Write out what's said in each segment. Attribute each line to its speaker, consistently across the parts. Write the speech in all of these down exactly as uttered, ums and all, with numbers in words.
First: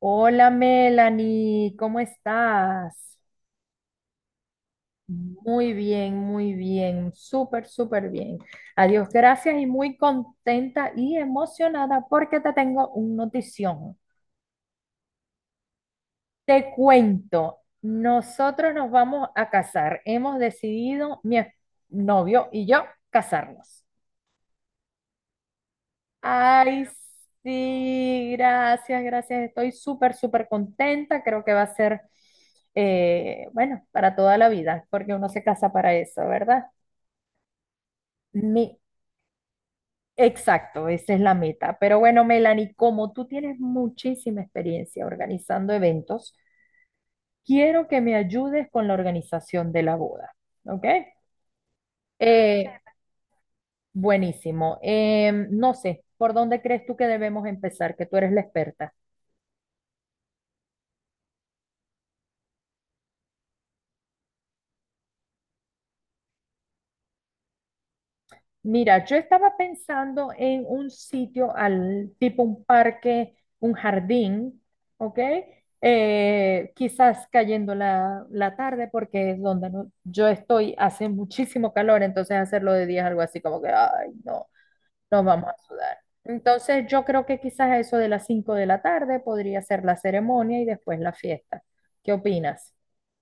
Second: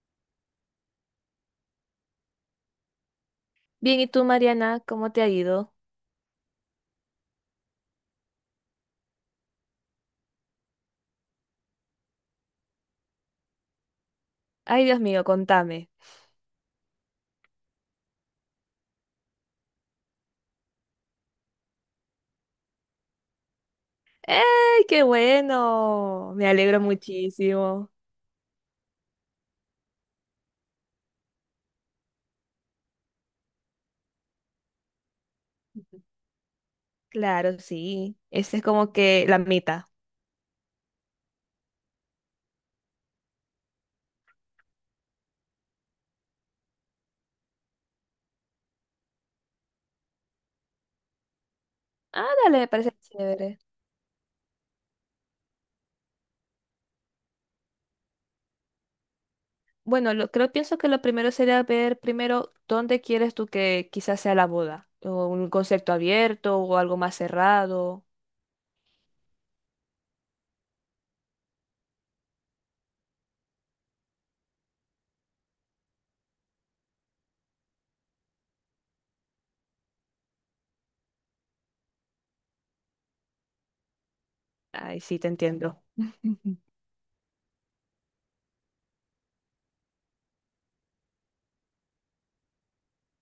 Speaker 1: Hola Melanie, ¿cómo estás?
Speaker 2: Bien, ¿y tú, Mariana? ¿Cómo te ha
Speaker 1: Muy
Speaker 2: ido?
Speaker 1: bien, muy bien, súper, súper bien. Adiós, gracias y muy contenta y emocionada porque te tengo un notición.
Speaker 2: Ay, Dios mío, contame.
Speaker 1: Te cuento, nosotros nos vamos a casar. Hemos decidido, mi novio y yo, casarnos.
Speaker 2: ¡Ey, qué bueno! Me alegro
Speaker 1: Ay,
Speaker 2: muchísimo.
Speaker 1: sí, gracias, gracias. Estoy súper, súper contenta. Creo que va a ser, eh, bueno, para toda la vida, porque uno se casa para eso, ¿verdad?
Speaker 2: Claro, sí. Esa es
Speaker 1: Mi,
Speaker 2: como que la mitad.
Speaker 1: exacto, esa es la meta. Pero bueno, Melanie, como tú tienes muchísima experiencia organizando eventos, quiero que me ayudes con la organización de la boda, ¿ok?
Speaker 2: Ah, dale, me
Speaker 1: Eh,
Speaker 2: parece chévere.
Speaker 1: Buenísimo. Em, no sé, ¿por dónde crees tú que debemos empezar? Que tú eres la experta.
Speaker 2: Bueno, lo, creo, pienso que lo primero sería ver primero dónde quieres tú que quizás sea la boda. O un concepto abierto o algo más cerrado.
Speaker 1: Mira, yo estaba pensando en un sitio al tipo un parque, un jardín, ¿ok? Eh, quizás cayendo la, la tarde porque es donde no- yo estoy, hace muchísimo calor, entonces hacerlo de día es algo así como que, ay, no,
Speaker 2: Ay, sí,
Speaker 1: nos
Speaker 2: te
Speaker 1: vamos a
Speaker 2: entiendo.
Speaker 1: sudar. Entonces yo creo que quizás eso de las cinco de la tarde podría ser la ceremonia y después la fiesta. ¿Qué opinas?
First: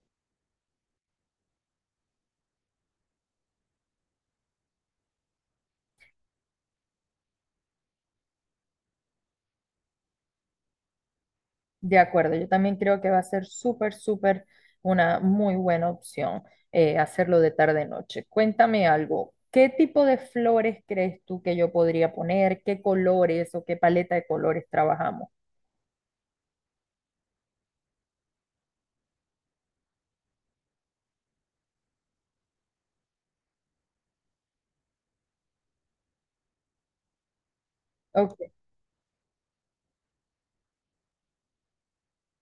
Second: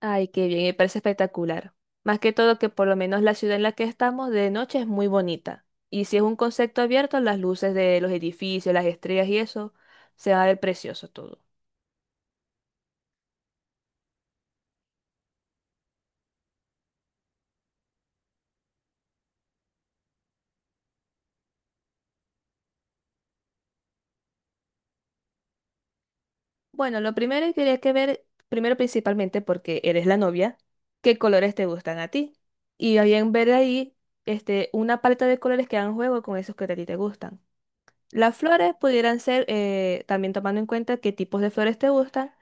Speaker 2: Ay, qué bien, me parece espectacular. Más que todo que por lo menos la ciudad en la que estamos de noche es muy bonita. Y si es un concepto abierto, las luces de los edificios, las estrellas y eso, se va a ver precioso todo.
Speaker 1: De acuerdo, yo también creo que va a ser súper, súper una muy buena opción eh, hacerlo de tarde-noche. Cuéntame algo, ¿qué tipo de flores crees tú que yo podría poner? ¿Qué colores o qué paleta de colores trabajamos?
Speaker 2: Bueno, lo primero que quería que ver, primero principalmente porque eres la novia, qué colores te gustan a ti. Y bien ver ahí este, una paleta de colores que hagan juego con esos que a ti te gustan. Las
Speaker 1: Ok,
Speaker 2: flores pudieran ser, eh, también tomando en cuenta qué tipos de flores te gustan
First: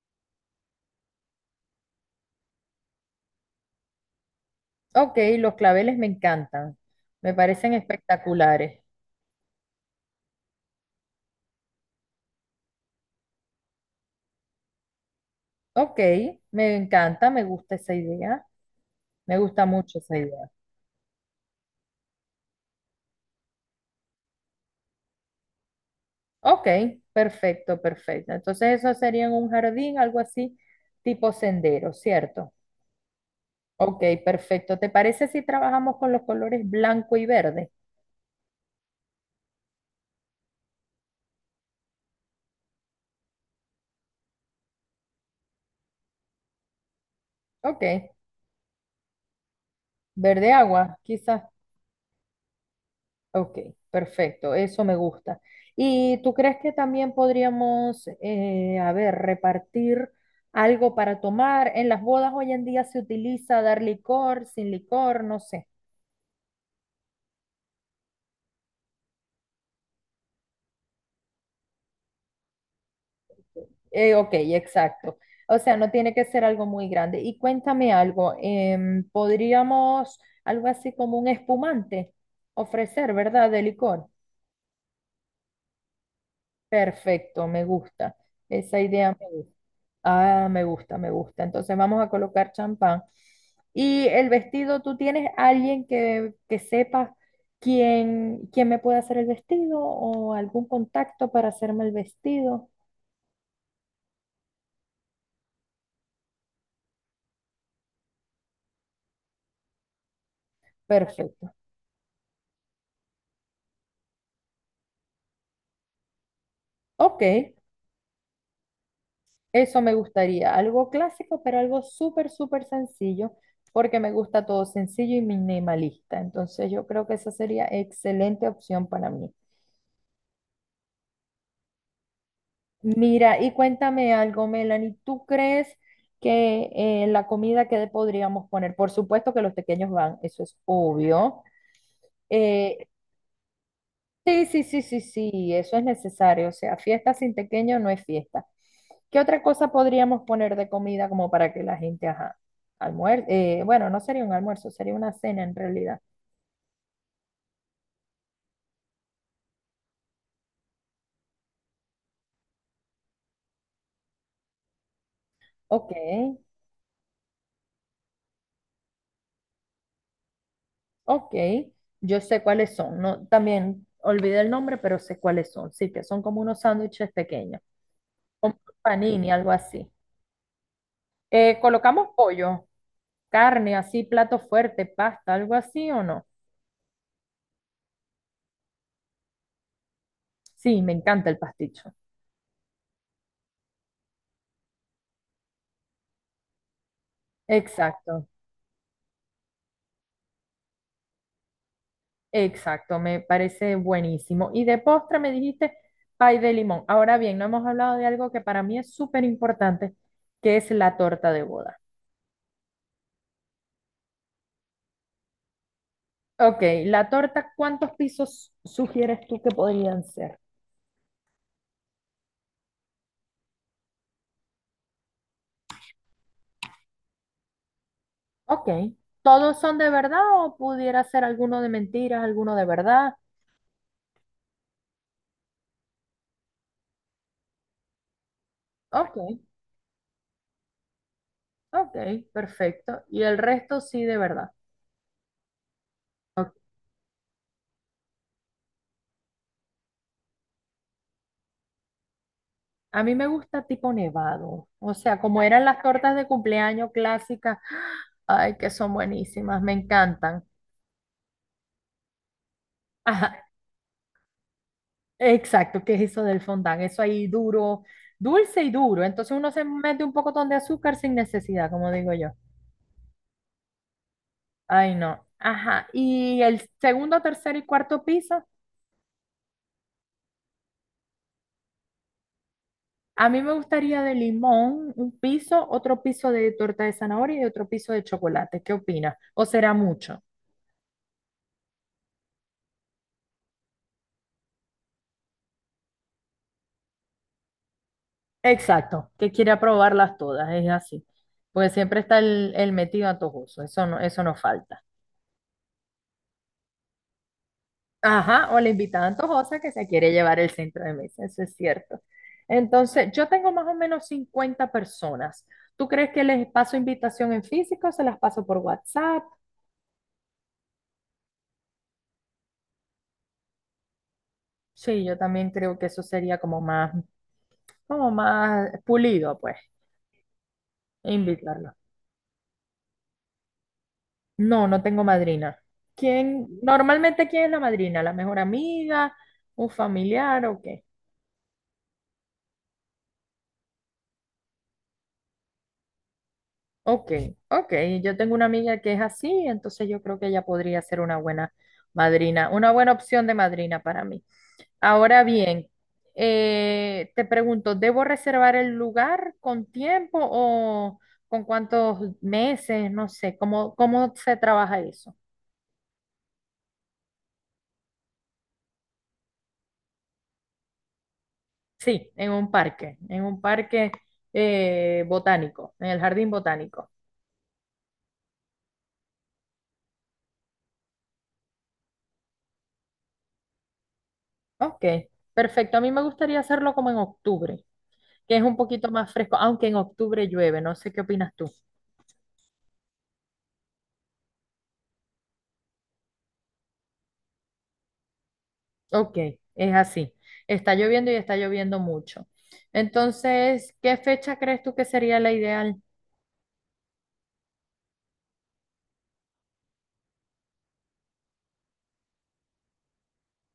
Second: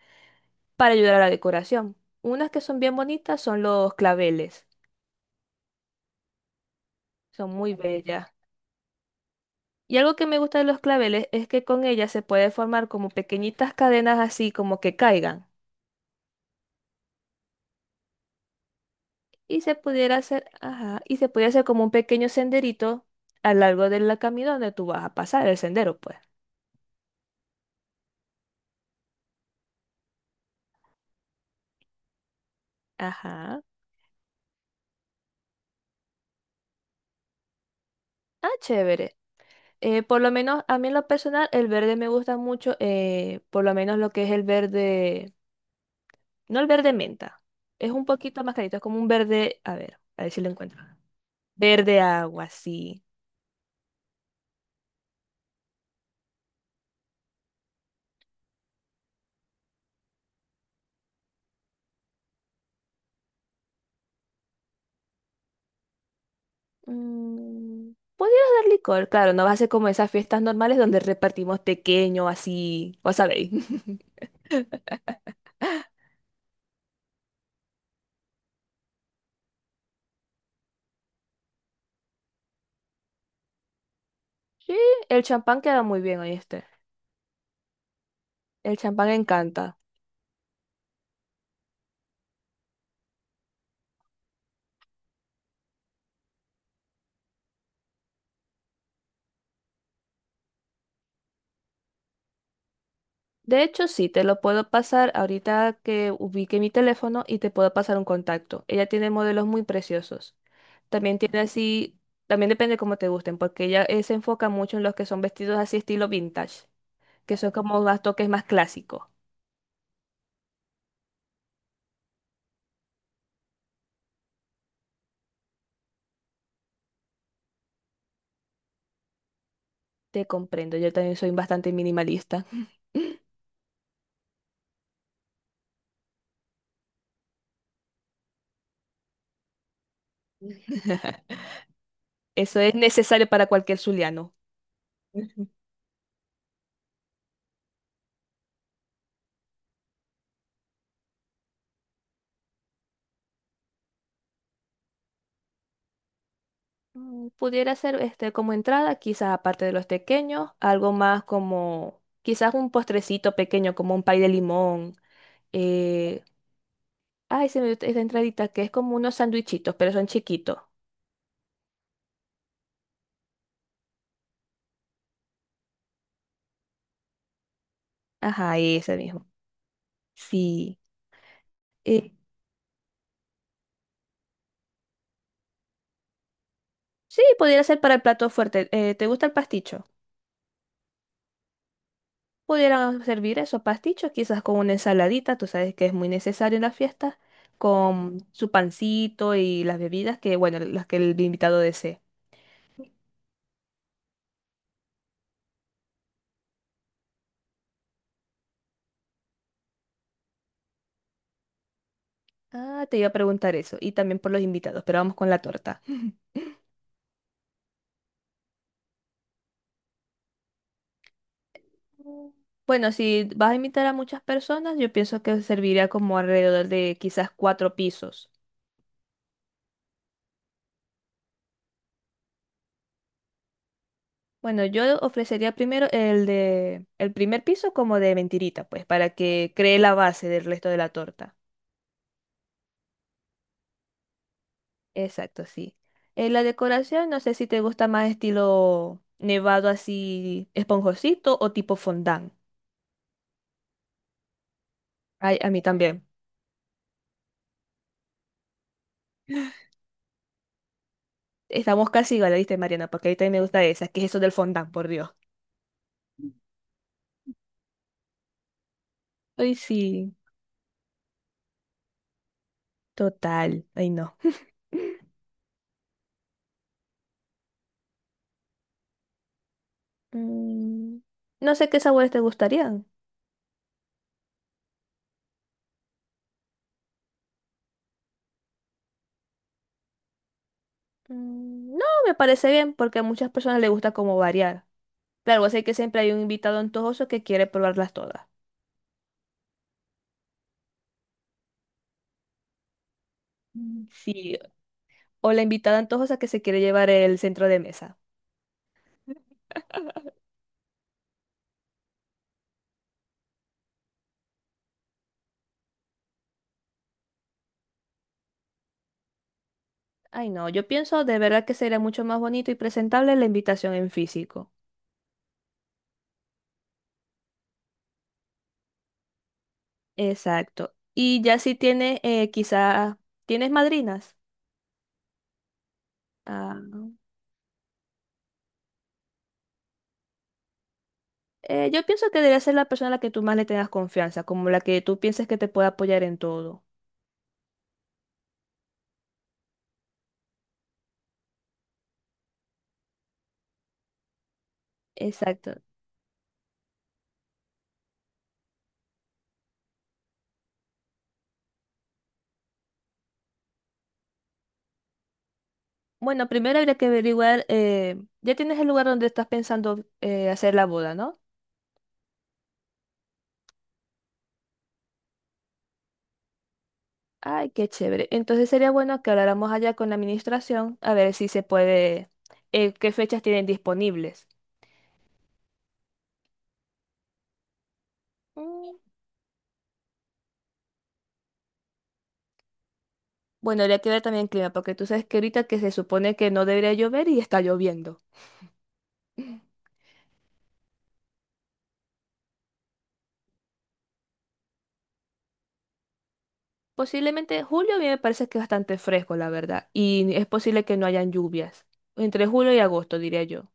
Speaker 2: para ayudar a la decoración. Unas que son bien bonitas son los claveles,
Speaker 1: ok, los claveles me encantan, me
Speaker 2: son
Speaker 1: parecen
Speaker 2: muy bellas.
Speaker 1: espectaculares.
Speaker 2: Y algo que me gusta de los claveles es que con ellas se puede formar como pequeñitas cadenas así como que caigan.
Speaker 1: Ok, me encanta, me gusta esa idea, me
Speaker 2: Y
Speaker 1: gusta
Speaker 2: se
Speaker 1: mucho esa
Speaker 2: pudiera hacer,
Speaker 1: idea.
Speaker 2: ajá, y se pudiera hacer como un pequeño senderito a lo largo del camino donde tú vas a pasar, el sendero, pues.
Speaker 1: Ok, perfecto, perfecto. Entonces eso sería en un jardín, algo así, tipo sendero, ¿cierto?
Speaker 2: Ajá.
Speaker 1: Ok, perfecto. ¿Te parece si trabajamos con los colores blanco y verde?
Speaker 2: Ah, chévere. Eh, por lo menos a mí en lo personal el verde me gusta mucho, eh, por lo menos lo que es el verde. No el verde menta.
Speaker 1: Ok,
Speaker 2: Es un poquito más clarito. Es como un verde. A ver, a ver si lo
Speaker 1: verde
Speaker 2: encuentro.
Speaker 1: agua, quizás.
Speaker 2: Verde agua, sí.
Speaker 1: Ok, perfecto, eso me gusta. ¿Y tú crees que también podríamos, eh, a ver, repartir algo para tomar? En las bodas hoy en día se utiliza dar licor, sin licor, no sé.
Speaker 2: Mm, podrías dar licor. Claro, no va a ser como esas fiestas normales donde repartimos pequeño, así. Vos sabéis.
Speaker 1: Eh, ok, exacto. O sea, no tiene que ser algo muy grande. Y cuéntame algo, em, podríamos algo así como un espumante ofrecer, ¿verdad? De licor.
Speaker 2: Sí, el champán queda muy bien, ¿oíste?
Speaker 1: Perfecto, me gusta.
Speaker 2: El
Speaker 1: Esa
Speaker 2: champán
Speaker 1: idea me gusta.
Speaker 2: encanta.
Speaker 1: Ah, me gusta, me gusta. Entonces vamos a colocar champán. Y el vestido, ¿tú tienes alguien que, que sepa quién, quién me puede hacer el vestido o algún contacto para hacerme el vestido?
Speaker 2: De hecho, sí, te lo puedo pasar ahorita que ubique mi teléfono y te puedo pasar un contacto. Ella tiene modelos muy preciosos. También tiene
Speaker 1: Perfecto.
Speaker 2: así, también depende cómo te gusten, porque ella eh, se enfoca mucho en los que son vestidos así estilo vintage,
Speaker 1: Ok,
Speaker 2: que son como más toques más clásicos.
Speaker 1: eso me gustaría. Algo clásico, pero algo súper, súper sencillo, porque me gusta todo sencillo y minimalista. Entonces yo creo que esa sería excelente opción para mí.
Speaker 2: Te comprendo, yo también soy bastante minimalista.
Speaker 1: Mira, y cuéntame algo, Melanie, ¿tú crees que eh, la comida que le podríamos poner? Por supuesto que los pequeños van, eso es obvio.
Speaker 2: Eso es
Speaker 1: Eh,
Speaker 2: necesario para cualquier zuliano.
Speaker 1: sí, sí, sí, sí,
Speaker 2: Ujú.
Speaker 1: sí, eso es necesario. O sea, fiesta sin pequeño no es fiesta. ¿Qué otra cosa podríamos poner de comida como para que la gente, ajá, almuerce? Bueno, no sería un almuerzo, sería una cena en realidad.
Speaker 2: Mm, pudiera ser este como entrada, quizás aparte de los pequeños, algo más como quizás un postrecito pequeño, como un pay de limón.
Speaker 1: Ok,
Speaker 2: Eh, Ay, se me dio esa entradita que es como unos sandwichitos, pero son chiquitos.
Speaker 1: ok, yo sé cuáles son. No, también olvidé el nombre, pero sé cuáles son. Sí, que son como unos sándwiches pequeños. Un
Speaker 2: Ajá, ese mismo.
Speaker 1: panini, algo así.
Speaker 2: Sí.
Speaker 1: Eh, colocamos
Speaker 2: Eh,
Speaker 1: pollo, carne, así, plato fuerte, pasta, algo así o no.
Speaker 2: sí, pudiera ser para el plato fuerte. Eh, ¿te gusta el pasticho?
Speaker 1: Sí, me encanta el pasticho.
Speaker 2: Pudieran servir esos pastichos, quizás con una ensaladita, tú sabes que es muy necesario en las fiestas, con
Speaker 1: Exacto,
Speaker 2: su pancito y las bebidas que, bueno, las que el invitado desee.
Speaker 1: exacto, me parece buenísimo. Y de postre me dijiste pay de limón. Ahora bien, no hemos hablado de algo que para mí es súper importante, que es la torta de boda.
Speaker 2: Ah, te iba a preguntar eso, y también por los invitados, pero vamos con la torta.
Speaker 1: Ok, la torta, ¿cuántos pisos sugieres tú que podrían ser?
Speaker 2: Bueno, si vas a invitar a muchas personas, yo pienso que serviría como alrededor de quizás cuatro pisos.
Speaker 1: Ok, ¿todos son de verdad o pudiera ser alguno de mentiras, alguno de verdad?
Speaker 2: Bueno, yo ofrecería primero el de el primer piso como de mentirita, pues, para
Speaker 1: Ok,
Speaker 2: que cree la base del resto de la torta.
Speaker 1: ok, perfecto. Y el resto sí, de verdad.
Speaker 2: Exacto, sí. Eh, la
Speaker 1: Ok.
Speaker 2: decoración, no sé si te gusta más estilo nevado así esponjosito o tipo fondant.
Speaker 1: A mí me gusta tipo nevado. O sea,
Speaker 2: Ay,
Speaker 1: como
Speaker 2: a mí
Speaker 1: eran las
Speaker 2: también.
Speaker 1: tortas de cumpleaños clásicas. Ay, que son buenísimas, me encantan.
Speaker 2: Estamos casi igual, ¿viste, Mariana? Porque a mí también me
Speaker 1: Ajá,
Speaker 2: gusta esa, que es eso del fondant, por Dios.
Speaker 1: exacto, ¿qué es eso del fondant? Eso ahí duro, dulce y duro. Entonces uno
Speaker 2: Ay,
Speaker 1: se mete un
Speaker 2: sí,
Speaker 1: pocotón de azúcar sin necesidad, como digo yo.
Speaker 2: total. Ay, no.
Speaker 1: Ay, no. Ajá. ¿Y el segundo, tercero y cuarto piso?
Speaker 2: Mm, no sé qué sabores te gustarían.
Speaker 1: A mí me gustaría de limón un piso, otro piso de torta de zanahoria y otro piso de chocolate. ¿Qué opinas? ¿O será mucho?
Speaker 2: Mm, no, me parece bien porque a muchas personas les gusta como variar. Claro, sé que siempre hay un invitado antojoso que quiere probarlas todas.
Speaker 1: Exacto, que quiere probarlas todas, es así. Porque siempre está el, el metido antojoso, eso
Speaker 2: Mm.
Speaker 1: no, eso no
Speaker 2: Sí,
Speaker 1: falta.
Speaker 2: o la invitada antojosa que se quiere llevar el centro de mesa.
Speaker 1: Ajá, o la invitada antojosa que se quiere llevar el centro de mesa, eso es cierto. Entonces, yo tengo más o menos cincuenta personas. ¿Tú crees que les paso invitación en físico? ¿O se las paso por WhatsApp?
Speaker 2: Ay, no, yo pienso de verdad que sería mucho más bonito y presentable la invitación en físico.
Speaker 1: Sí, yo también creo que eso sería como más, como más pulido, pues.
Speaker 2: Exacto.
Speaker 1: E
Speaker 2: Y ya si
Speaker 1: invitarla.
Speaker 2: tienes, eh, quizás, ¿tienes madrinas?
Speaker 1: No, no tengo madrina. ¿Quién?
Speaker 2: Ah,
Speaker 1: Normalmente, ¿quién es la madrina? ¿La mejor amiga? ¿Un familiar o qué?
Speaker 2: Eh, yo pienso que debería ser la persona a la que tú más le tengas confianza, como la que tú pienses que te puede apoyar en todo.
Speaker 1: Ok, ok. Yo tengo una amiga que es así, entonces yo creo que ella podría ser una buena madrina, una buena opción de madrina para mí. Ahora
Speaker 2: Exacto.
Speaker 1: bien, eh, te pregunto, ¿debo reservar el lugar con tiempo o con cuántos meses? No sé, ¿cómo, cómo se trabaja eso?
Speaker 2: Bueno, primero habría que averiguar, eh, ya tienes el lugar donde estás pensando eh, hacer la boda, ¿no?
Speaker 1: Sí, en un parque, en un parque eh, botánico, en el jardín botánico.
Speaker 2: Ay, qué chévere. Entonces sería bueno que habláramos allá con la administración a ver si se puede, eh, qué fechas tienen disponibles.
Speaker 1: Ok, perfecto. A mí me gustaría hacerlo como en octubre, que es un
Speaker 2: Mm.
Speaker 1: poquito más fresco, aunque en octubre llueve, no sé qué opinas tú.
Speaker 2: Bueno, habría que ver también el clima, porque tú sabes que ahorita que se supone que no debería llover y está lloviendo.
Speaker 1: Ok, es así. Está lloviendo y está lloviendo mucho. Entonces, ¿qué fecha crees tú que sería la ideal?
Speaker 2: Posiblemente julio a mí me parece que es bastante fresco, la verdad, y es posible que no hayan lluvias, entre julio y agosto, diría yo.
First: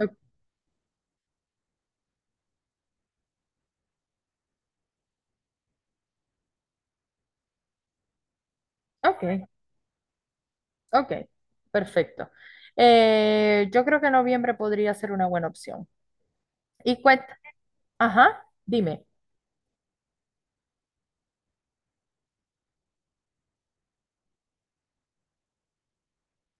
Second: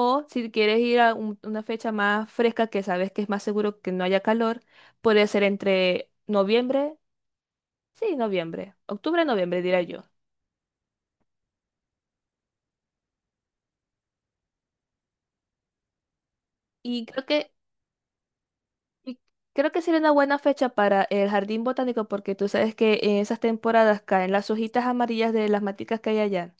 Speaker 1: O-
Speaker 2: si quieres ir a un- una fecha más fresca que sabes que es más seguro que no haya calor, puede ser entre noviembre, sí, noviembre,
Speaker 1: Ok,
Speaker 2: octubre, noviembre, diría yo.
Speaker 1: ok, perfecto. Eh, yo creo que noviembre podría ser una buena opción. Y
Speaker 2: Y creo
Speaker 1: cuenta,
Speaker 2: que,
Speaker 1: ajá, dime.
Speaker 2: y creo que sería una buena fecha para el jardín botánico porque tú sabes que en esas temporadas caen las hojitas amarillas de las maticas que hay allá.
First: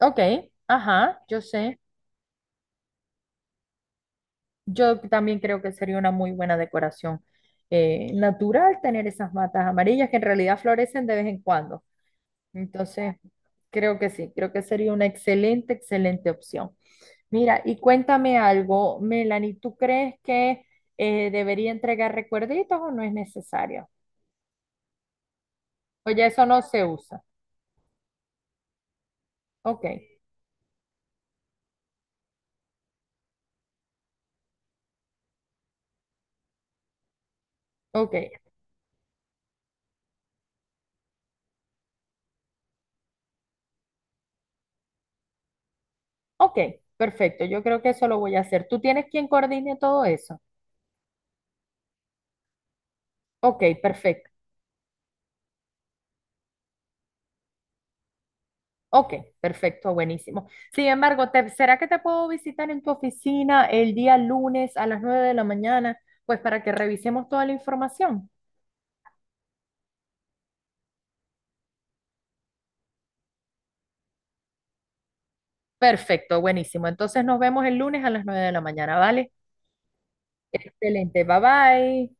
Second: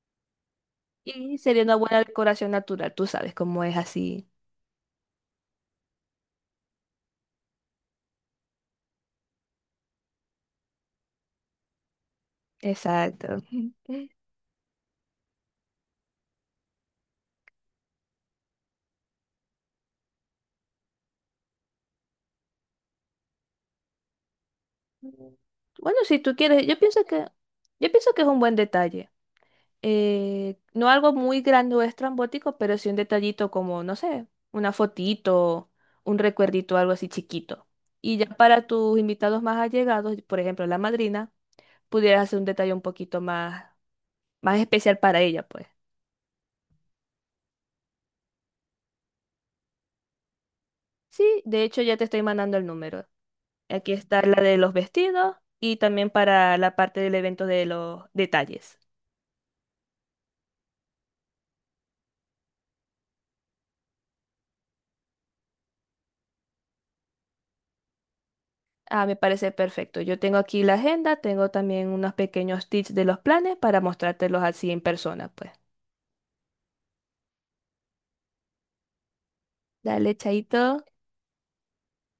Speaker 1: Ok, ajá,
Speaker 2: Y
Speaker 1: yo
Speaker 2: sería una
Speaker 1: sé.
Speaker 2: buena decoración natural, tú sabes cómo es así.
Speaker 1: Yo también creo que sería una muy buena decoración eh, natural tener esas matas amarillas que en realidad florecen de vez en cuando. Entonces,
Speaker 2: Exacto.
Speaker 1: creo que sí, creo que sería una excelente, excelente opción. Mira, y cuéntame algo, Melanie, ¿tú crees que eh, debería entregar recuerditos o no es necesario?
Speaker 2: Bueno, si
Speaker 1: Oye,
Speaker 2: tú
Speaker 1: eso no
Speaker 2: quieres, yo
Speaker 1: se
Speaker 2: pienso
Speaker 1: usa.
Speaker 2: que, yo pienso que es un buen detalle.
Speaker 1: Ok,
Speaker 2: Eh, no algo muy grande o estrambótico, pero sí un detallito como, no sé, una fotito, un recuerdito, algo así chiquito.
Speaker 1: ok,
Speaker 2: Y ya para tus invitados más allegados, por ejemplo, la madrina, pudieras hacer un detalle un poquito más, más especial para ella, pues.
Speaker 1: ok, perfecto. Yo creo que eso lo voy a hacer. ¿Tú tienes quien coordine todo eso?
Speaker 2: Sí, de hecho ya te estoy mandando el número.
Speaker 1: Ok,
Speaker 2: Aquí está
Speaker 1: perfecto.
Speaker 2: la de los vestidos y también para la parte del evento de los detalles.
Speaker 1: Ok, perfecto, buenísimo. Sin embargo, te- ¿será que te puedo visitar en tu oficina el día lunes a las nueve de la mañana? Pues para que revisemos toda la información.
Speaker 2: Ah, me parece perfecto. Yo tengo aquí la agenda, tengo también unos pequeños tips de los planes para mostrártelos así en persona, pues.
Speaker 1: Perfecto, buenísimo. Entonces nos vemos el lunes a las nueve de la mañana, ¿vale?
Speaker 2: Dale, chaito.
Speaker 1: Excelente, bye bye.